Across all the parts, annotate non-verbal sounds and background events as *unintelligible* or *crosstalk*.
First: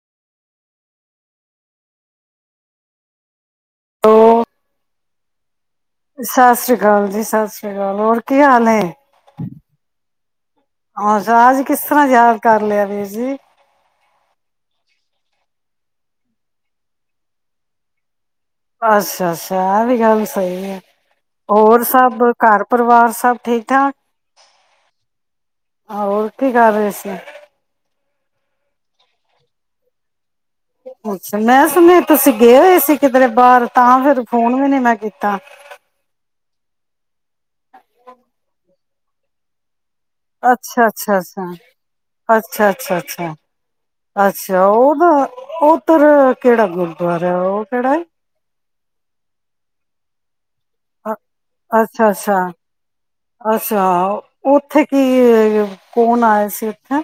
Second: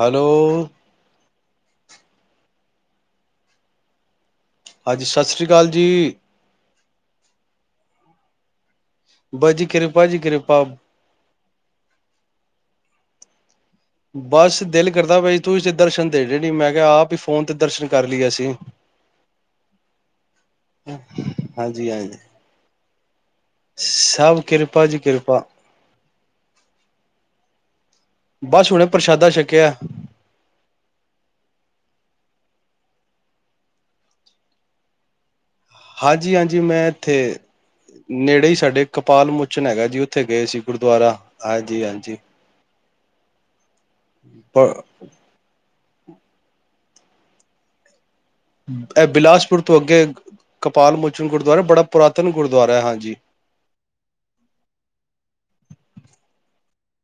Hello. Hello, ਹਾਂਜੀ ਸਤਿ ਸ਼੍ਰੀ ਅਕਾਲ ਜੀ ਕਾਲ ਜੀ ਸਤਿ ਸ੍ਰੀ ਅਕਾਲ। ਹੋਰ ਕੀ ਹਾਲ ਹੈ। ਬੱਸ ਜੀ ਕਿਰਪਾ ਜੀ ਕਿਰਪਾ ਪਾ। ਆਜ ਕਿਸ ਤਰ੍ਹਾਂ ਯਾਦ ਕਰ ਲਿਆ ਵੀਰ ਜੀ। ਬਸ ਦਿਲ ਕਰਦਾ ਬਾਈ ਤੁਸੀਂ ਤੇ ਦਰਸ਼ਨ ਦੇ ਨੀ ਮੈਂ ਕਿਹਾ ਆਪ ਹੀ ਫੋਨ ਤੇ ਦਰਸ਼ਨ ਕਰ ਲਈ ਏਸੀਂ ਅੱਛਾ ਅੱਛਾ ਐਹ ਵੀ ਗੱਲ ਸਹੀ ਆ ਹੋਰ ਹਾਂਜੀ-ਹਾਂਜੀ, ਸਭ ਘਰ ਪਰਿਵਾਰ ਸਭ ਠੀਕ ਠਾਕ। ਸਭ ਕਿਰਪਾ ਜੀ ਕਿਰਪਾ ਹੋਰ ਕੀ ਕਰ ਰਹੇ ਸੀ। ਬਸ ਹੁਣੇ ਪ੍ਰਸ਼ਾਦਾ ਛਕਿਆ। ਅੱਛਾ, ਮੈਂ ਸੁਣਿਆ ਤੁਸੀਂ ਗਏ ਹੋਏ ਸੀ ਕਿਧਰੇ ਬਾਹਰ ਤਾਂ ਫਿਰ ਫੋਨ ਵੀ ਨਹੀਂ ਮੈਂ ਕੀਤਾ। ਹਾਂਜੀ, ਹਾਂਜੀ ਮੈਂ ਇੱਥੇ ਨੇੜੇ ਹੀ ਸਾਡੇ ਕਪਾਲ ਮੁੁਚਨ ਹੈਗਾ ਜੀ ਉੱਥੇ ਗਏ ਸੀ ਅੱਛਾ, ਅੱਛਾ, ਗੁਰਦੁਆਰਾ ਅੱਛਾ, ਹਾਂਜੀ-ਹਾਂਜੀ। ਅੱਛਾ, ਅੱਛਾ, ਅੱਛਾ। ਹੂੰ। ਅੱਛਾ ਉਹ ਨਾ ਉਹ ਓ ਕਿਹੜਾ ਗੁਰਦੁਆਰਾ ਉਹ ਕਿਹੜਾ ਹੈ। ਐ ਬਿਲਾਸਪੁਰ ਤੋਂ ਅੱਗੇ। ਕਪਾਲ ਮੋਚਨ ਗੁਰਦੁਆਰਾ ਬੜਾ ਅੱਛਾ, ਪੁਰਾਤਨ ਅੱਛਾ, ਗੁਰਦੁਆਰਾ ਹੈ ਹਾਂਜੀ। ਅੱਛਾ, ਉੱਥੇ ਕੀ ਏ ਕੌਣ ਆਇਆ ਸੀ। ਹੈਂ।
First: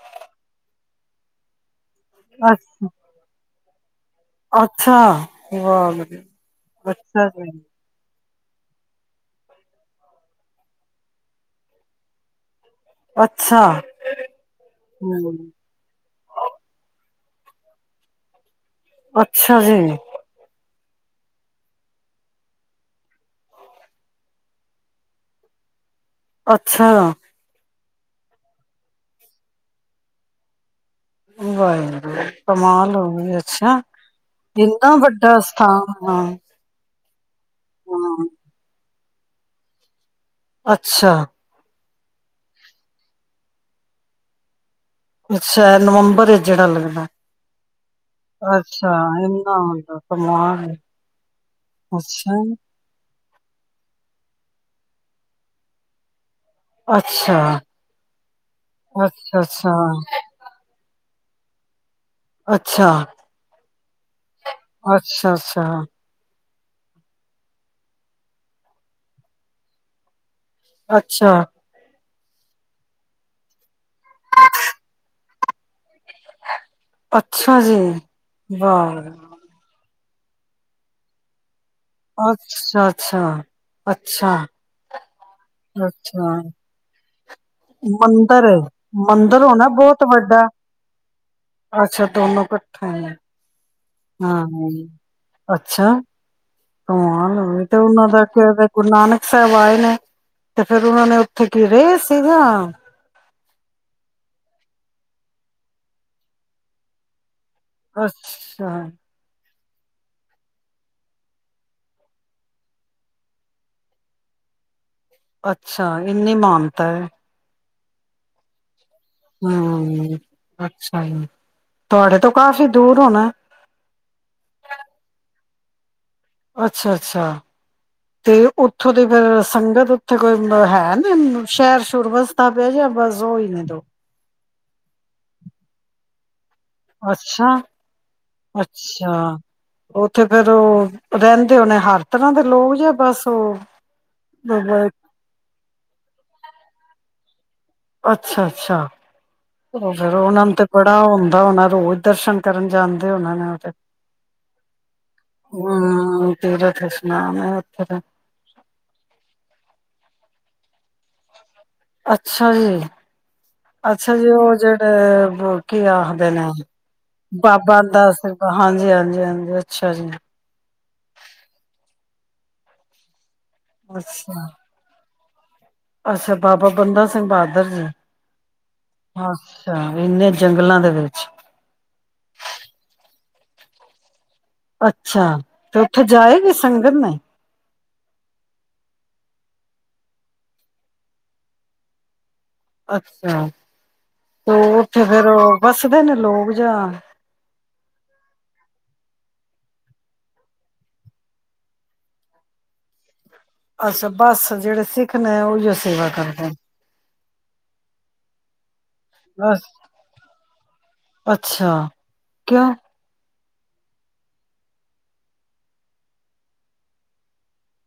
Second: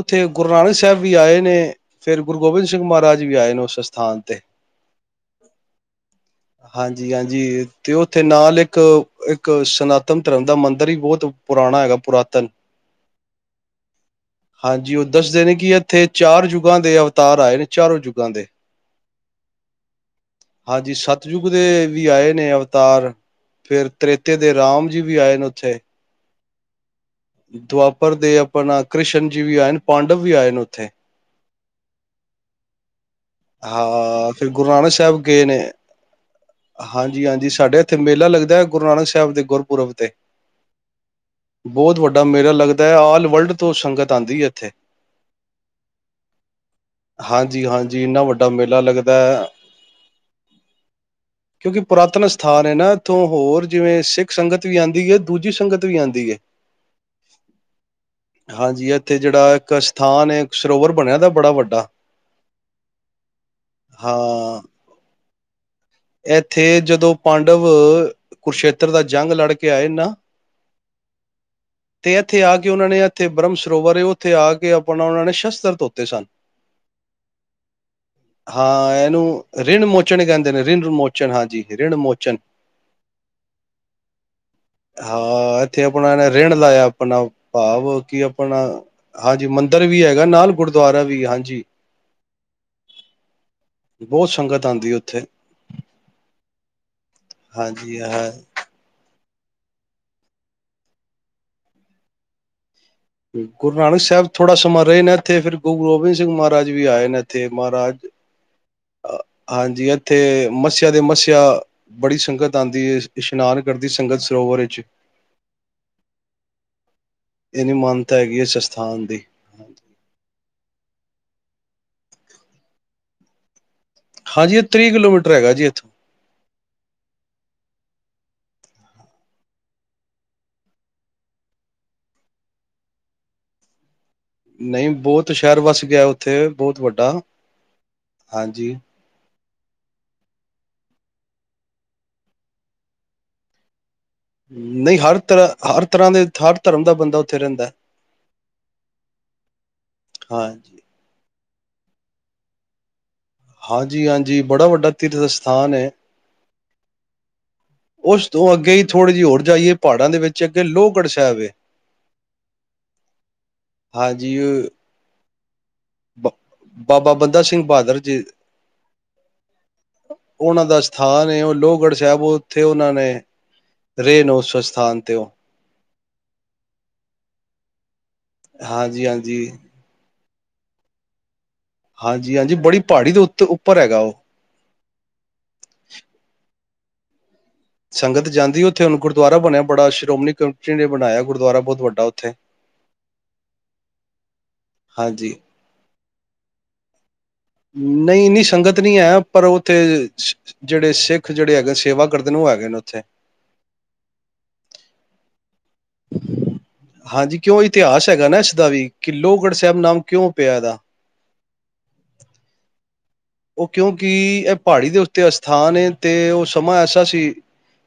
ਉੱਥੇ ਗੁਰੂ ਨਾਨਕ ਸਾਹਿਬ ਵੀ ਆਏ ਨੇ। ਫੇਰ ਗੁਰੂ ਗੋਬਿੰਦ ਸਿੰਘ ਅੱ ਮਹਾਰਾਜ ਵੀ ਆਏ ਨੇ ਉਸ। ਸਥਾਨ ਤੇ ਅੱਛਾ ਵਾਹ ਅੱਛਾ। ਉਥੇ ਨਾਲ ਇੱਕ ਇੱਕ ਸਨਾਤਨ ਧਰਮ ਦਾ ਮੰਦਿਰ ਹੀ ਬਹੁਤ ਪੁਰਾਣਾ ਹੈਗਾ ਪੁਰਾਤਨ। ਅੱਛਾ ਹਾਂਜੀ ਉਹ ਹਮ ਦੱਸਦੇ ਨੇ ਕਿ ਇੱਥੇ ਚਾਰ ਯੁਗਾਂ ਦੇ ਅਵਤਾਰ ਆਏ ਨੇ ਚਾਰੋਂ ਯੁੱਗਾਂ ਦੇ ਅੱਛਾ ਜੀ। ਹਾਂਜੀ ਸਤਿਯੁਗ ਦੇ ਵੀ ਆਏ ਨੇ ਅਵਤਾਰ ਫਿਰ ਤ੍ਰੇਤੇ ਦੇ ਰਾਮ ਜੀ ਵੀ ਆਏ ਨੇ ਉੱਥੇ। ਅੱਛਾ। ਦੁਆਪਰ ਦੇ ਆਪਣਾ ਕ੍ਰਿਸ਼ਨ ਜੀ ਵੀ ਆਏ ਪਾਂਡਵ ਵੀ ਆਏ ਨੇ ਉੱਥੇ। ਵਾਹਿਗੁਰੂ ਕਮਾਲ ਹੋ ਅੱਛਾ ਹਾਂ ਫਿਰ ਗੁਰੂ ਨਾਨਕ ਇੰਨਾ ਸਾਹਿਬ ਵੱਡਾ ਗਏ ਨੇ ਸਥਾਨ ਹਾਂ। ਹਾਂਜੀ-ਹਾਂਜੀ। ਜੀ, ਸਾਡੇ ਇੱਥੇ ਹਾਂ ਮੇਲਾ ਲੱਗਦਾ ਹੈ ਗੁਰੂ ਨਾਨਕ ਇਂਦੇ ਗੁਰਪੁਰਬ ਤੇ। ਅੱਛਾ। ਬਹੁਤ ਵੱਡਾ ਮੇਰਾ ਲੱਗਦਾ ਹੈ, ਆਲ ਵਰਲਡ ਤੋਂ ਸੰਗਤ ਆਉਂਦੀ ਹੇ ਇੱਥੇ। ਅੱਛਾ, ਨਵੰਬਰ ਇਚ ਜਿਹੜਾ ਲੱਗਦਾ ਹਾਂਜੀ, ਹਾਂਜੀ ਇੰਨਾ ਵੱਡਾ ਮੇਲਾ ਅੱਛਾ, ਲੱਗਦਾ ਹੈ ਇਨਾ ਸਮਾਨ ਕਿਉਂਕਿ ਪੁਰਾਤਨ ਸਥਾਨ ਹੈ ਨਾ। ਉੱਥੋਂ ਹੋਰ ਜਿਵੇਂ ਸਿੱਖ ਸੰਗਤ ਵੀ ਆਉਂਦੀ ਹੈ ਦੂਜੀ ਸੰਗਤ ਵੀ ਆਉਂਦੀ ਹੈ। ਅੱਛਾ ਹਾਂਜੀ, ਇੱਥੇ ਅੱਛਾ ਜਿਹੜਾ ਅੱਛਾ ਇੱਕ ਸਥਾਨ ਹੈ ਸਰੋਵਰ। ਬਣਿਆ ਦਾ ਬੜਾ ਵੱਡਾ। ਅੱਛਾ। ਹਾਂ। ਅੱਛਾ-ਅੱਛਾ। ਤਾਂ ਇੱਥੇ ਜਦੋਂ ਪਾਂਡਵ ਕੁਰਸ਼ੇਤਰ ਦਾ ਜੰਗ ਲੜਕੇ ਆਏ ਨਾ। ਅੱਛਾ। ਤੇ ਇੱਥੇ ਆ ਕੇ ਉਹਨਾਂ ਨੇ ਇੱਥੇ ਬ੍ਰਹਮ ਸਰੋਵਰੇ ਉੱਥੇ ਆ ਕੇ ਆਪਣਾ ਉਹਂਨਾ ਨੇ ਵਸਤਰ ਧੋਤੇ ਸਨ। ਅੱਛਾ ਜੀ ਹਾਂ ਵਾਹ ਇਹਨੂੰ ਰੀਣ ਮੁਚ ਕੁਛ ਨੀ ਕਹਿੰਦੇ ਨੇ। ਰਿਣ ਮੋਚਨ ਹਾਂਜੀ। ਰਿਣ ਮੋਚਨ ਅੱਛਾ-ਅੱਛਾ-ਅੱਛਾ। ਹਾਂ ਇੱਥੇ ਆਪਣਾ ਨੇ ਰਿਣ ਲਾਇਆ। ਆਪਣਾ ਭਾਵ ਕਿ ਮੰਦਰ, ਆਪਣਾ ਮੰਦਿਰ ਹਾਂਜੀ ਹੋਣਾ ਬਹੁਤ ਵੀ ਹੈਗਾ ਵੱਡਾ ਨਾਲ ਗੁਰਦੁਆਰਾ ਵੀ ਹਾਂਜੀ ਅੱਛਾ ਦੋਨੋ ਕੱਠੇ। ਬਹੁਤ ਸੰਗਤ ਆਉਂਦੀ ਹੈ ਉੱਥੇ। ਅੱਛਾ, ਕਮਾਲ ਹੋਗਈ ਤੇ ਹਾਂਜੀ ਉਹਨਾਂ ਦਾ ਹਾਂ ਗੁਰੂ ਨਾਨਕ ਸਬ ਆਏ ਨੇ ਤੇ ਫਿਰ ਉਹਨਾਂ ਨੇ ਉੱਥੇ ਕੀ ਰਹੇ ਸੀਗੇ। ਗੁਰੂ ਨਾਨਕ ਸਾਹਿਬ ਥੋੜਾ ਸਮਾਂ ਰਹੇ ਨੇ ਇੱਥੇ ਫਿਰ ਗੁਰੂ ਗੋਬਿੰਦ ਸਿੰਘ ਮਹਾਰਾਜ ਵੀ ਆਏ ਨੇ। ਤੇ ਮਹਾਰਾਜ ਅੱਛਾ ਹਾਂਜੀ, ਇੱਥੇ ਮੱਸਿਆ ਦੇ ਮੱਸਿਆ ਬੜੀ ਸੰਗਤ ਆਉਂਦੀ ਹੈ ਇਸ਼ਨਾਨ ਕਰਦੀ ਸੰਗਤ ਸਰੋਵਰ ਵਿੱਚ। ਅੱਛਾ, ਇੰਨੀ ਮਾਨਤਾ ਹੈ। ਇਹਨੀ ਮਾਨਤਾ ਹੈਗੀ ਹੈ ਇਸ ਅਸਥਾਨ ਦੀ ਹਾਂ। ਹਾਂਜੀ, ਤੁਹਾਡੇ ਤੋਂ ਕਾਫ਼ੀ ਦੂਰ ਹੋਣਾ। ਹਾਂਜੀ, ਇਹ ਤੀਹ ਕਿਲੋਮੀਟਰ ਹੈਗਾ ਜੀ ਇੱਥੋਂ ਅੱਛਾ- ਅੱਛਾ ਤੇ ਉੱਥੋਂ ਦੀ ਫਿਰ ਸੰਗਤ ਉੱਥੇ ਕੋਈ ਤ ਹੈ ਨ ਸ਼ਹਿਰ ਸ਼ੁਰਬਸਤਾ ਪਿਆ ਜਾਂ ਬਸ ਉਹੀ ਨੇ ਦੋ ਨਹੀਂ ਬਹੁਤ ਸ਼ਹਿਰ ਵੱਸ ਗਿਆ ਉੱਥੇ ਬਹੁਤ ਵੱਡਾ ਅੱਛਾ- ਹਾਂਜੀ ਅੱਛਾ। ਉੱਥੇ ਫਿਰ ਉਹ ਰਹਿੰਦੇ ਹੋਣੇ ਹਰ ਤਰ੍ਹਾਂ ਦੇ ਲੋਕ ਜ ਬਸ ਉਹ ਨਹੀਂ ਹਰ ਤਰ੍ਹਾਂ ਹਰ ਤਰ੍ਹਾਂ ਦੇ ਹਰ ਧਰਮ ਦਾ ਬੰਦਾ ਉੱਥੇ ਰਹਿੰਦਾ ਅੱਛਾ- ਅੱਛਾ, ਫਿਰ ਉਹਨਾਂ ਨੂੰ ਤੇ ਹਾਂਜੀ ਬੜਾ ਉਹ ਹੁੰਦਾ ਤਾਂ ਉਹ ਨਾ ਰੋਜ਼ ਦਰਸ਼ਨ ਕਰਨ ਜਾਂ ਹਾਂਜੀ- ਹਾਂਜੀ ਬੜਾ ਵੱਡਾ ਤੀਰਥ ਸਥਾਨ ਹੈ, ਹਮ ਤੀਰਥ ਇਸ਼ਨਾਨ ਹੈ ਉੱਥੇ ਦਾ ਉਸ ਤੋਂ ਅੱਗੇ ਹੀ ਥੋੜ੍ਹੇ ਜਿਹੀ ਹੋਰ ਜਾਈਏ ਪਹਾੜਾਂ ਦੇ ਵਿੱਚ ਤੇ ਅੱਗੇ ਲੋਹਗੜ੍ਹ ਸਾਹਿਬ ਏ। ਅੱਛਾ ਜੀ, ਅੱਛਾ ਜੀ ਹਾਂਜੀ ਉਹ ਜਿਹੜੇ ਹੂੰ। ਕੀ ਬ ਆਖਦੇ ਨੇ ਬਾਬਾ ਬੰਦਾ ਸਿੰਘ ਬਾਬਾ ਬਹਾਦਰ ਦਾ ਜੀ ਹਾਂਜੀ- ਹਾਂਜੀ- ਹਾਂਜੀ, ਅੱਛਾ ਜੀ। ਉਹਨਾਂ ਦਾ ਸਥਾਨ ਹੈ, ਉਹ ਲੋਹਗੜ੍ਹ ਸਾਹਿਬ ਉੱਥੇ ਉਹਨਾਂ ਨੇ ਰੇ ਨੂੰ ਅੱਛਾ ਉਸ ਸਥਾਨ ਤੇ ਉਹ ਅੱਛਾ, ਬਾਬਾ ਬੰਦਾ ਸਿੰਘ ਬਹਾਦਰ ਜੀ ਹਾਂਜੀ ਹਾਂਜੀ ਅੱਛਾ ਇਨੇ ਜੰਗਲਾਂ ਦੇ ਵਿੱਚ ਹਾਂਜੀ- ਹਾਂਜੀ, ਬੜੀ ਪਹਾੜੀ ਦੇ ਉੱਤੇ ਉੱਪਰ ਹੈਗਾ ਉਹ ਅੱਛਾ ਤੇ ਉੱਥੇ ਜਾਏਗੀ ਸੁ ਸੰਗਤ ਨੇ ਸੰਗਤ ਜਾਂਦੀ ਉੱਥੇ ਹੁਣ ਗੁਰਦੁਆਰਾ ਬਣਿਆ ਬੜਾ ਸ਼੍ਰੋਮਣੀ ਕਮੇਟੀ ਨੇ ਬਣਾਇਆ ਗੁਰਦੁਆਰਾ ਬਹੁਤ ਵੱਡਾ ਉੱਥੇ। ਅੱਛਾ ਤੇ ਉੱਥੇ ਹਾਂਜੀ ਫਿਰ ਬਸ ਬਿਨ ਲੋਭ ਜਾਣ ਨਹੀਂ ਇੰਨੀ ਸੰਗਤ ਨਹੀਂ ਹੈ, ਪਰ ਉੱਥੇ ਜਿਹੜੇ ਸਿੱਖ ਜਿਹੜੇ ਹੈਗੇ ਸੇਵਾ ਕਰਦੇ ਨੇ ਉਹ ਹੈਗੇ ਨੇ ਉੱਥੇ ਅੱਛਾ ਬਸ ਜਿਹੜੇ ਸਿੱਖ ਨੇ ਉਹੀ ਸੇਵਾ ਕਰਦਾ। ਹਾਂਜੀ ਕਿਉਂ ਇਤਿਹਾਸ ਹੈਗਾ ਨਾ ਇਸਦਾ ਵੀ ਕਿ ਲੋਹਗੜ੍ਹ ਬਸ ਸਾਹਿਬ ਨਾਮ ਕਿਉਂ ਪਿਆ ਇਹਦਾ। ਅੱਛਾ ਕਿਉਂ ਉਹ ਕਿਉਂਕਿ ਇਹ ਪਹਾੜੀ ਦੇ ਉੱਤੇ ਅਸਥਾਨ ਹੈ ਤੇ ਉਹ ਸਮਾਂ ਐਸਾ ਸੀ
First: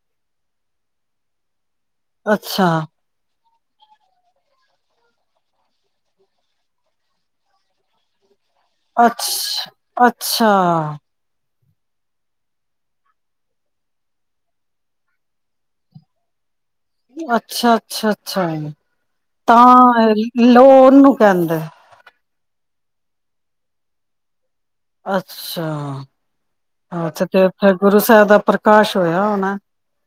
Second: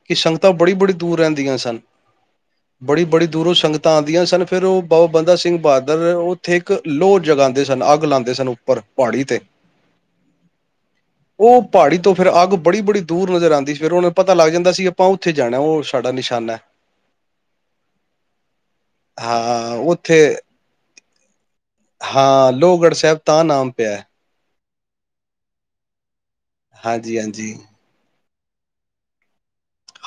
ਕਿ ਸੰਗਤਾਂ ਬੜੀ- ਬੜੀ ਦੂਰ ਰਹਿੰਦੀਆਂ ਸਨ। ਅੱਛਾ। ਬੜੀ ਬੜੀ ਦੂਰੋਂ ਸੰਗਤਾਂ ਆਉਂਦੀਆਂ ਸਨ, ਫਿਰ ਉਹ ਬਾਬਾ ਬੰਦਾ ਸਿੰਘ ਬਹਾਦਰ ਉੱਥੇ ਇੱਕ ਲੋਹ ਜਗਾਉਂਦੇ ਸਨ, ਅੱਗ ਲਾਉਂਦੇ ਸਨ। ਪਹਾੜੀ ਤੇ ਅੱਛਾ ਅੱ ਅੱਛਾ। ਉਹ ਪਹਾੜੀ ਤੋਂ ਫਿਰ ਅੱਗ ਬੜੀ- ਬੜੀ ਦੂਰ ਨਜ਼ਰ ਆਉਂਦੀ ਫਿਰ ਉਹਨਾਂ ਨੂੰ ਪਤਾ ਲੱਗ ਜਾਂਦਾ ਸੀ, ਆਪਾਂ ਉੱਥੇ ਜਾਣਾ ਉਹ ਸਾਡਾ ਨਿਸ਼ਾਨਾ ਹੈ। ਅੱਛਾ ਅੱਛਾ ਅੱਛਾ ਹੈ। ਹਾਂ ਤਾਂ ਉੱਥੇ ਲੋਨ ਪੈਂਦਾ ਹਾਂ ਲੋਹਗੜ੍ਹ ਸਾਹਿਬ ਤਾਂ ਨਾਮ ਪਿਆ ਅੱਛਾ ਅੱਛਾ ਤੇ ਹਾਂਜੀ-ਹਾਂਜੀ, ਫੇ ਗੁਰੂ ਸਾਹਿਬ ਦਾ ਪ੍ਰਕਾਸ਼ ਹੋਇਆ ਹੋਣਾ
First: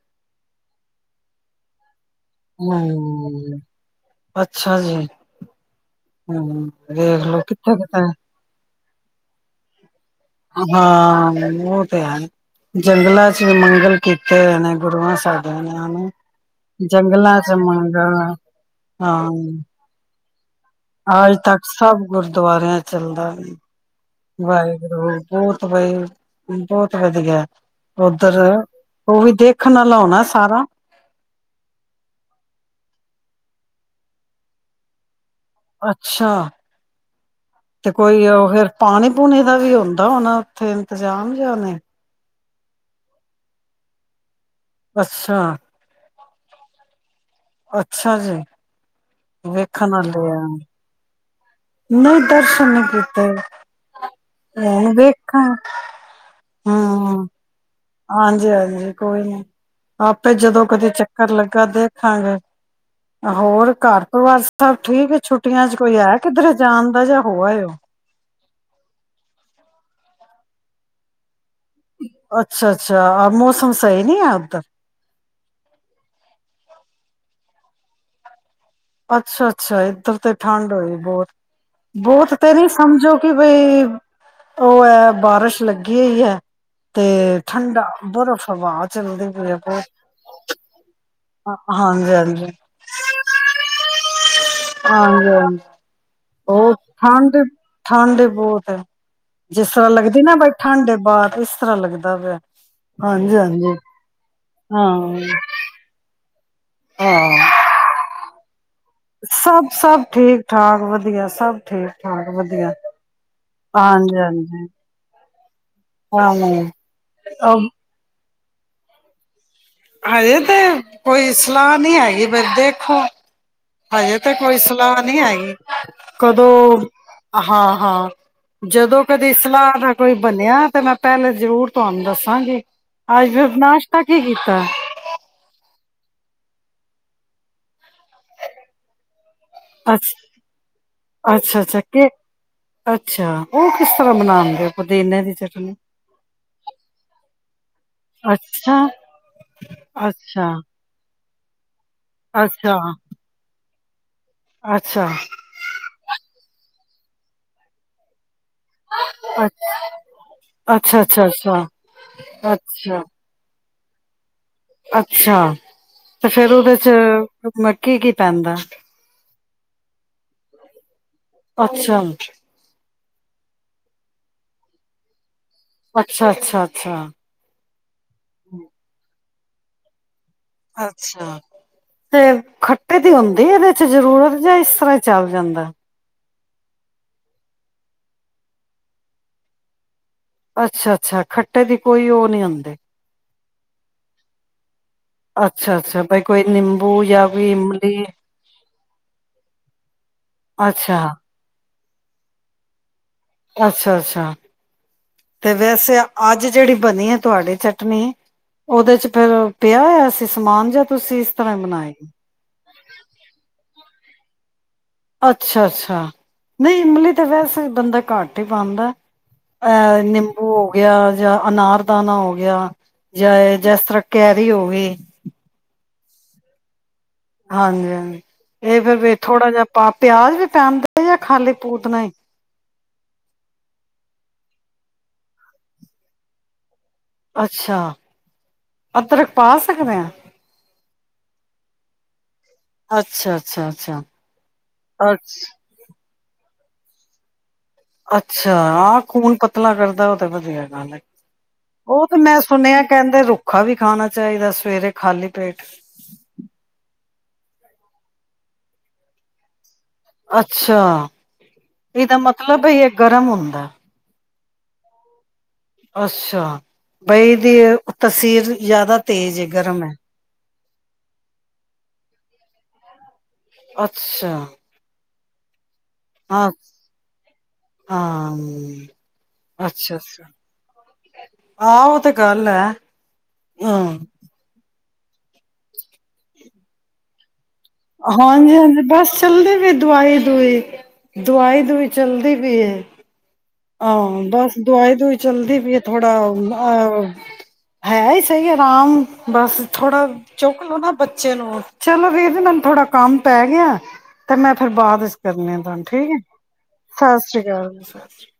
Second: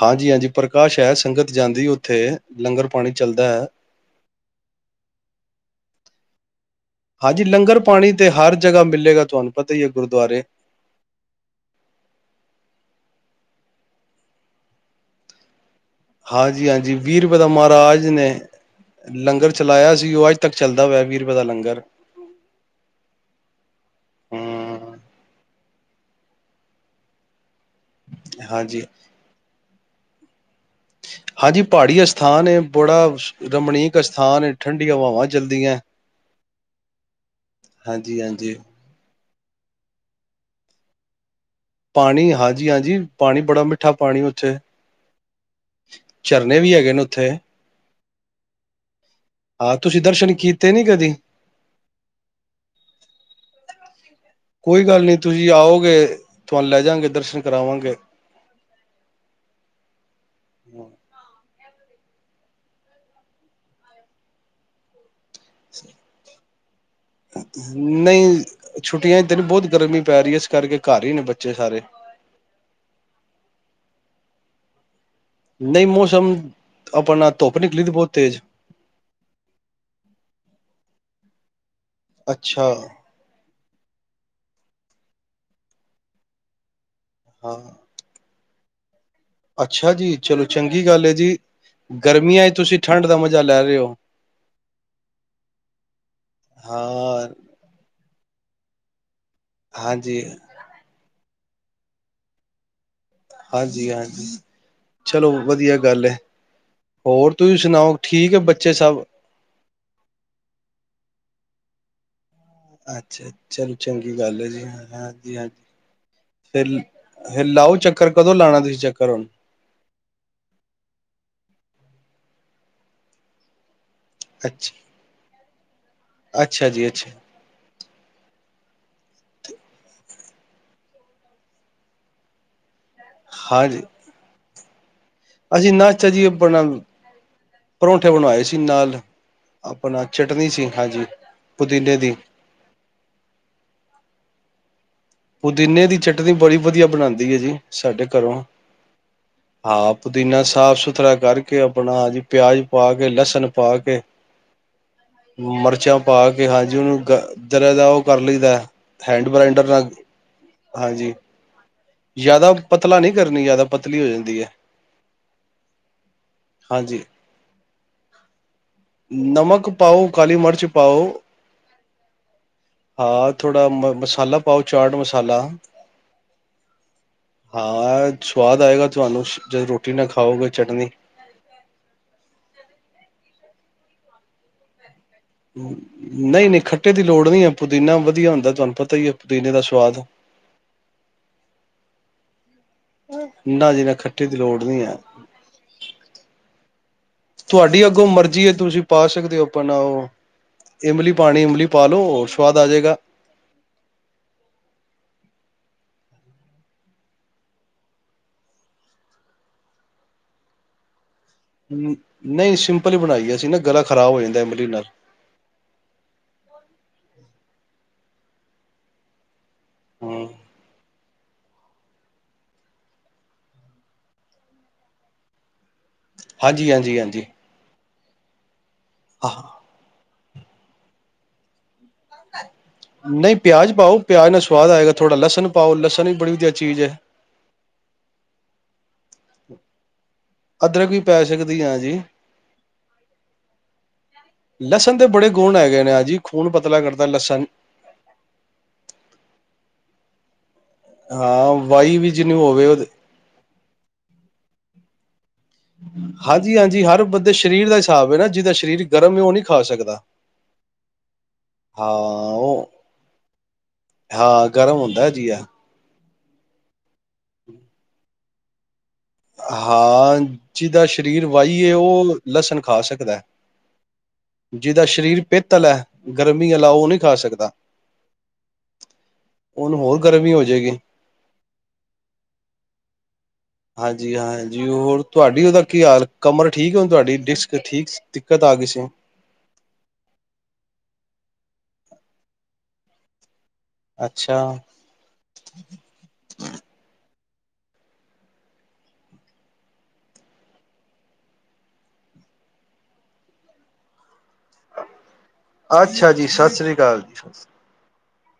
ਹਾਂਜੀ ਹਾਂਜੀ ਪ੍ਰਕਾਸ਼ ਹੈ ਸੰਗਤ ਜਾਂਦੀ ਲੰਗਰ ਪਾਣੀ ਚੱਲਦਾ ਹਮ ਹੈ। ਅੱਛਾ ਜੀ ਹਮ ਦੇਖਲੋ ਹਾਂਜੀ, ਕਿੱਥੇ ਲੰਗਰ ਕਿੱਥੇ ਪਾਣੀ ਤੇ ਹਰ ਜਗ੍ਹਾ ਮਿਲੇਗਾ ਤੁਹਾਨੂੰ ਪਤਾ ਹੀ ਹੈ ਗੁਰਦੁਆਰੇ ਹਾਂ ਉਹ ਤੇ ਹੈ ਜੰਗਲਾਂ ਚ ਮੰਗਲ ਕੀਤੇ ਨੇ ਗੁਰੂਆਂ ਸਾਧੀਆਂ ਹਾਂਜੀ ਹਾਂਜੀ ਵੀਹ ਰੁਪਏ ਦਾ ਮਹਾਰਾਜ ਮੰਗਣਾ ਨੇ ਲੰਗਰ ਚਲਾਇਆ ਸੀ ਉਹ ਅੱਜ ਤੱਕ ਚੱਲਦਾ ਹੋਇਆ ਵੀਹ ਰੁਪਏ ਆਜ ਦਾ ਤੱਕ ਲੰਗਰ ਸਭ ਗੁਰਦੁਆਰਿਆਂ ਚੱਲਦਾ ਹੂੰ, ਵਾਹਿਗੁਰੂ ਬੋਹਤ ਬਾਈ ਬਹੁਤ ਵਧੀਆ ਉੱਧਰ ਹਾਂਜੀ। ਉਹ ਵੀ ਦੇਖ ਅੱਖ ਨਾਲ ਲਾਉਣਾ ਸਾਰਾ ਹਾਂਜੀ ਪਹਾੜੀ ਅਸਥਾਨ ਏ ਬੜਾ ਰਮਣੀਕ ਅਸਥਾਨ ਠੰਢੀਆਂ ਹਵਾਵਾਂ ਚਲਦੀਆਂ। ਅੱਛਾ ਤੇ ਕੋਈ ਉਹ ਹਾਂਜੀ-ਹਾਂਜੀ, ਫਿਰ ਪਾਣੀ ਬੁਣੇ ਦਾ ਵੀ ਹੁੰਦਾ ਹੋਣਾ ਉੱਥੇ ਇੰਤਜ਼ਾਮ ਜਾਂ ਨਹੀਂ ਪਾਣੀ ਹਾਜੀ ਹਾਂਜੀ ਹਾਂਜੀ ਪਾਣੀ ਬੜਾ ਮਿੱਠਾ ਪਾਣੀ ਉੱਥੇ ਅੱਛਾ ਝਰਨੇ ਵੀ ਹੈਗੇ ਨੇ ਉੱਥੇ ਅੱਛਾ ਜੀ ਹਾਂ ਵੇਖਣ ਤੁਸੀਂ ਵਾਲੇ ਦਰਸ਼ਨ ਆ ਕੀਤੇ ਨੀ ਕਦੀ ਨਹੀਂ ਦਰਸ਼ਨ ਨੀ ਕੀਤੇ ਕੋਈ ਉਹਨ ਗੱਲ ਨਹੀਂ ਵੇਖਾਂ ਤੁਸੀਂ ਆਓਗੇ ਤੁਹਾਨੂੰ ਲੈ ਜਾਗੇ ਹਾਂ ਦਰਸ਼ਨ ਕਰਾਵਾਂਗੇ ਹਾਂਜੀ ਹਾਂਜੀ ਕੋਈ ਨੀ ਆਪੇ ਜਦੋਂ ਕਦੇ ਚੱਕਰ ਲੱਗਾ ਦੇ ਹਾਂਜੀ ਹੋਰ ਘਰ ਪਰਿਵਾਰ ਸਬ ਠੀਕ ਛੁੱ ਛੁੱਟੀਆਂ ਕੋਈ ਹੈ ਕਿੱਧਰ ਰਾਮ ਨਹੀਂ ਛੁੱਟੀਆਂ ਚ ਦਿਨ ਬਹੁਤ ਗਰਮੀ ਪੈ ਰਹੀ ਹੈ ਇਸ ਕਰਕੇ ਘਰ ਹੀ ਨੇ ਬੱਚੇ ਸਾਰੇ ਅੱਛਾ ਅੱਛਾ ਮੌਸਮ ਪਏ ਨਹੀਂ ਹੈ ਅਬ ਤਕ ਨਹੀਂ ਮੌਸਮ ਆਪ ਨਾਲ ਧੋਪ ਨਿਕਲੀਦੀ ਬਹੁਤ ਤੇਜ ਅੱਛਾ-ਅੱਛਾ ਇੱਧਰ ਤੇ ਠੰਡ ਹੋਈ, ਬਹੁਤ-ਬਹੁਤ ਤੇ ਅੱਛਾ ਨੀ ਸਮਝੋ ਕਿ ਵੀ ਉਹ ਐ ਬਾਰਿਸ਼ ਲੱਗੀ ਹੀ ਹੈ। ਤੇ ਹਾਂ ਠੰਡਾ ਬਰਫ਼ ਸਵਾਦ, ਅੱਛਾ ਜੀ ਚਲੋ ਚੰਗੀ ਗੱਲ ਹੈ, ਜੀ ਗਰਮੀਆਂ ਚ ਤੁਸੀਂ ਠੰਢ ਦਾ ਮਜ਼ਾ ਲੈ। ਰਹੇ ਹੋ ਹਾਂਜੀ-ਹਾਂਜੀ, ਹੋਰ ਹਾਂ ਠੰਡ-ਠੰਡ। ਬਹੁਤ, ਜਿਸ ਤਰ੍ਹਾਂ ਲੱਗਦੀ ਹਾਂਜੀ ਨਾ ਬਾਈ ਠੰਢ ਦੇ ਬਾਰ ਇਸ ਤਰ੍ਹਾਂ ਲੱਗਦਾ ਪਿਆ। ਹਾਂਜੀ ਹਾਂਜੀ ਹਾਂਜੀ-ਹਾਂਜੀ ਚਲੋ ਹਾਂ ਵਧੀਆ ਗੱਲ ਹੈ। ਹੋਰ ਤੁਸੀਂ ਸੁਣਾਓ? ਠੀਕ ਹੈ ਬੱ ਸਭ-ਸਭ ਠੀਕ ਠਾਕ ਵਧੀਆ ਸਭ। ਠੀਕ-ਠਾਕ। ਅੱਛਾ, ਚਲੋ ਚੰਗੀ ਗੱਲ ਹੈ ਜੀ ਹ ਹਾਂ। ਜੀ ਹਾਂ ਹਾਂਜੀ ਫਿਲ-ਫਿਰ ਹਾਂ ਲਾਓ ਚੱਕਰ। ਕਦੋਂ ਲਾਣਾ ਤੁਸੀ ਚੱਕਰ ਹੁਣ? ਹਜੇ ਤੇ ਕੋਈ ਸਲਾਹ ਨੀ ਹੈਗੀ ਪਰ ਦੇਖੋ। ਹਜੇ ਤਾਂ ਕੋਈ ਅੱਛ ਸਲਾਹ ਨਹੀਂ ਹੈਗੀ। ਅੱਛਾ ਕਦੋਂ ਜੀ ਅੱਛਾ ਹਾਂ-ਹਾਂ। ਜਦੋਂ ਕਦੇ ਸਲਾਹ ਦਾ ਕੋਈ ਬਣਿਆ, ਤਾਂ ਮੈਂ ਪਹਿਲੇ ਜ਼ਰੂਰ ਤੁਹਾਨੂੰ ਦੱਸਾਂਗੀ। ਅੱਜ ਹਾਂਜੀ ਨਾਸ਼ਤਾ ਕੀ ਕੀ ਹਾਂ। ਅਸੀਂ ਨਾਚਾ ਜੀ ਆਪਣਾ, ਪਰੌਂਠੇ ਬਣਵਾਏ ਸੀ ਨਾਲ। ਆਪਣਾ ਚਟਨੀ ਸੀ ਹਾਂਜੀ ਅੱਛ-ਅੱਛਾ-ਅੱਛਾ ਪੁਦੀਨੇ ਕੇ ਦੀ ਅੱਛਾ ਉਹ ਕਿਸ ਤਰ੍ਹਾਂ ਬਣਾਉਂਦੇ ਔ? ਪੁਦੀਨੇ ਦੀ ਚਟਨੀ ਬੜੀ ਵਧੀਆ ਬਣਾਦੀ ਹੈ ਜੀ ਸਾਡੇ ਘਰੋਂ, ਅੱਛਾ ਹਾਂ ਪੁਦੀਨਾ ਅੱਛਾ ਸਾਫ ਸੁਥਰਾ ਕਰ *unintelligible* ਆਪਣਾ ਜੀ ਪਿਆਜ ਪਾ ਅੱਛਾ ਕੇ, ਲਸਣ ਪਾ ਕੇ। ਅੱਛਾ, ਕੇ ਮਿਰਚਾਂ ਪਾ ਕੇ, ਹਾਂਜੀ ਉਹਨੂੰ ਗ ਜਰਾਂ ਜਾਂ ਉਹ ਕਰ ਲਈਦਾ ਐ। ਹੈਂਡ ਬ੍ਰਾਈਨਡਰ ਨਾਲ। ਅੱਛਾ-ਅੱਛਾ-ਅੱਛਾ। ਯਾਦਾ ਪਤਲਾ ਨਹੀਂ ਕਰਨੀ ਯਾਦਾ। ਪਤਲੀ ਹੋ ਜਾਂਦੀ ਹੈ। ਅੱਛਾ ਤੇ ਫੇਰ ਉਹਦੇ ਚ ਹਾਂਜੀ ਮੱਕੀ ਕੀ ਪੈਂਦਾ? ਨਮਕ ਪਾਓ, ਕਾਲੀ ਮਿਰਚ ਪਾਓ। ਅੱਛਾ, ਹਾਂ ਥੋੜਾ ਮ ਮਸਾਲਾ ਪਾਓ, ਚਾਟ ਮਸਾਲਾ। ਅੱਛਾ, ਅੱਛਾ, ਅੱਛਾ, ਹਾਂ ਸਵਾਦ ਆਏਗਾ ਤੁਹਾਨੂੰ। ਜਦੋਂ ਰੋਟੀ ਨਾਲ ਖਾ ਅੱਛਾ ਤੇ ਖੱਟੇ ਦੀ ਹੁੰਦੀ ਇਹਦੇ। ਜ਼ਰੂਰਤ ਜਾਂ ਇਸ ਤਰ੍ਹਾਂ। ਚਲ ਜਾਂਦਾ। ਨਹੀਂ-ਨਹੀਂ ਖੱਟੇ ਦੀ ਲੋੜ ਨਹੀਂ ਹੈ, ਪੁਦੀਨਾ ਵਧੀਆ ਹੁੰਦਾ ਤੁਹਾਨੂੰ ਪਤਾ ਹੀ ਪੁਦੀਨੇ ਦਾ ਸਵਾਦ। ਅੱਛਾ-ਅੱਛਾ ਖੱਟੇ ਦੀ ਕੋਈ ਉਹ ਨਹੀਂ ਹੁੰਦੀ। ਨਾ ਜੀ ਨਾ ਖੱਠੇ ਦੀ ਲੋੜ ਨੀ ਹੈ, ਅੱਛਾ, ਅੱਛਾ ਬਾਈ ਕੋਈ ਨਿੰਬੂ ਜਾਂ ਕੋਈ ਤੁਹਾਡੀ ਇਮਲੀ ਅੱਗੋਂ ਮਰਜ਼ੀ ਹੈ ਤੁਸੀਂ ਪਾ ਸਕਦੇ ਹੋ, ਆਪਾਂਣਾ ਔ ਅੱਛਾ, ਇਮਲੀ ਪਾਣੀ ਇਮਲੀ ਪਾਲੋ ਸਵਾਦ ਆ ਜਾਏਗਾ। ਅੱਛਾ-ਅੱਛਾ ਤੇ ਵੈਸੇ ਅੱਜ ਜਿਹੜੀ ਬਣੀ ਹੈ, ਤੁਹਾਡੀ ਚਟਨੀ ਉਹਦੇ ਚ ਫੇਰ ਪਿਆ ਹੋਆ ਸੀਂ ਸਮਾਨ ਜਾਂ ਤੁਸੀਂ ਤਰ੍ਹਾਂ ਹੀ ਬਣਾਈ? ਨਹੀਂ ਸਿੰਪਲ ਹੀ ਬਣਾਈ ਅਸੀਂ ਨਾ ਗਲ ਖਰਾਬ ਹੋ ਜਾਂਦਾ ਇਮਲੀ ਨਾਲ ਅੱਛਾ-ਅੱਛਾ ਨਹੀਂ ਇਮਲੀ ਤਾਂ ਵੈਸੇ, ਬੰਦਾ ਘੱਟ ਹੀ ਪਾਦਾ। ਅਹ ਹਾਂ ਨਿੰਬੂ ਹੋ ਗਿਆ। ਜਾਂ ਅਨਾਰ ਦਾਨਾ ਹੋ ਗਿਆ ਜਾਂ, ਜਿਸ ਤਰ੍ਹਾਂ ਕੈਰੀ ਹੋ ਗਈ। ਹਾਂਜੀ-ਹਾਂਜੀ-ਹਾਂਜੀ। ਹਾਂਜੀ-ਹਾਂਜੀ। ਇਹ ਫਿਰ ਥੋੜਾ ਹਾਂ ਜਿਹਾ ਪਾ ਪਿਆਜ਼ ਵੀ ਪਾਦੇ ਜਾਂ ਖਾਲੀ। ਪੂਤਨਾ ਹੀ ਨਹੀਂ ਪਿਆਜ ਪਾਓ ਪਿਆਜ ਨਾਲ ਸੁਵਾਦ ਆਏਗਾ, ਥੋੜ੍ਹਾ ਲਸਣ ਪਾਓ ਲਸਣ ਵੀ ਬਹੁਤ ਵਧੀਆ ਚੀਜ਼ ਹੈ। ਅੱਛਾ, ਅਦਰਕ ਪਾ ਸਕਦੇ ਆ ਅਦਰਕ ਵੀ ਪੈ ਸਕਦੀ ਹੈ ਜੀ, ਅੱਛਾ-ਅੱਛਾ-ਅੱਛਾ ਲਸਣ ਦੇ ਬੜੇ ਅੱਛ ਗੁਣ ਹੈਗੇ ਨੇ ਆ ਜੀ। ਖੂਨ ਪਤਲਾ ਕਰਦਾ ਲਸਨ, ਅੱਛਾ ਆਹ ਖੂਨ ਪਤਲਾ ਕਰਦਾ ਉਹ ਤਾਂ ਵਧੀਆ, ਹਾਂ ਵਾਈ ਉਹ ਵੀ ਤੇ ਜਿਹਨੂੰ ਮੈਂ ਹੋਵੇ ਸੁਣਿਆ ਉਹਦੇ ਕਹਿੰਦੇ ਰੁਕ ਭੁੱਖਾ ਵੀ ਖਾਣਾ ਚਾਹੀਦਾ ਸਵੇਰੇ ਖਾਲੀ। ਪੇਟ ਹਾਂਜੀ ਹਾਂਜੀ ਹਰ ਬੰਦ। ਸਰੀਰ ਦਾ ਹਿਸਾਬ ਹੈ ਨਾ। ਜਿਹਦਾ ਸਰੀਰ ਗਰਮ ਉਹ ਨਹੀਂ ਖਾ ਸਕਦਾ। ਅੱਛਾ ਹਾਂ ਇਹਦਾ ਮਤਲਬ ਉਹ ਇਹ ਗਰਮ ਹੁੰਦਾ। ਹਾਂ ਗਰਮ ਹੁੰਦਾ ਜੀਆ। ਅੱਛਾ। ਬਈ ਦੀ ਉ ਤਸੀਰ ਤੂੰ ਜ਼ਿਆਦਾ। ਤੇਜ ਗਰਮ ਹੈ। ਜੀਦਾ ਸਰੀਰ ਵਹੀਏ ਉਹ ਲਸਣ ਖਾ ਸਕਦਾ ਹੈ। ਅੱਛਾ ਪਿੱਤਲ ਹੈ ਅ ਗਰਮੀ ਵਾਲਾ ਉਹ ਨਹੀਂ ਖਾ ਸਕਦਾ ਹਾਂ ਉਹਨੂੰ ਅੱਛਾ ਹੋਰ ਅੱਛਾ ਗਰਮੀ ਹੋ ਜਾਏਗੀ ਆਹ ਉਹ ਤੇ ਗੱਲ ਹੈ ਹਮ ਹਾਂਜੀ ਹਾਂ ਜੀ ਹੋਰ ਤੁਹਾਡੀ ਉਹਦਾ ਕੀ ਹਾਲ ਕਮਰ ਠੀਕ ਹੈੁਣ ਤੁਹਾਡੀ ਡਿਸਕ ਠੀਕ ਦਿੱਕਤ ਆ ਹਾਂਜੀ ਗਈ ਹਾਂਜੀ ਸੀ ਬਸ ਚੱਲਦੇ ਵੀ ਦਵਾਈ ਦੁਈ ਦਵਾਈ ਵੀ ਚੱਲਦੀ ਪਈ ਹੈ ਹਾਂ ਅੱਛਾ ਬਸ ਦਵਾਈ ਦੁਈ ਚਲਦੀ ਪਈ ਉਹ ਥੋੜਾ ਅਹ ਹੈ ਹੀ ਸਹੀ ਆਰਾਮ ਬਸ ਥੋੜਾ ਚੁੱਕ ਲੋਓ ਨਾ ਬੱਚੇ ਨੂੰ ਚਲੋ ਵੀਰ ਜੀ ਮੈਨੂੰ ਥੋੜਾ ਕੰਮ ਪੈ ਗਿਆ ਤੇ ਮੈਂ ਫੇਿਰ ਬਾਅਦ ਕਰਨੇ ਆ ਠੀਕ ਅੱਛਾ ਹੈ ਜੀ ਸਤਿ ਸ੍ਰੀ ਅਕਾਲ ਸਤਿ ਜੀ ਸ੍ਰੀ ਅਕਾਲ ਜ ਹ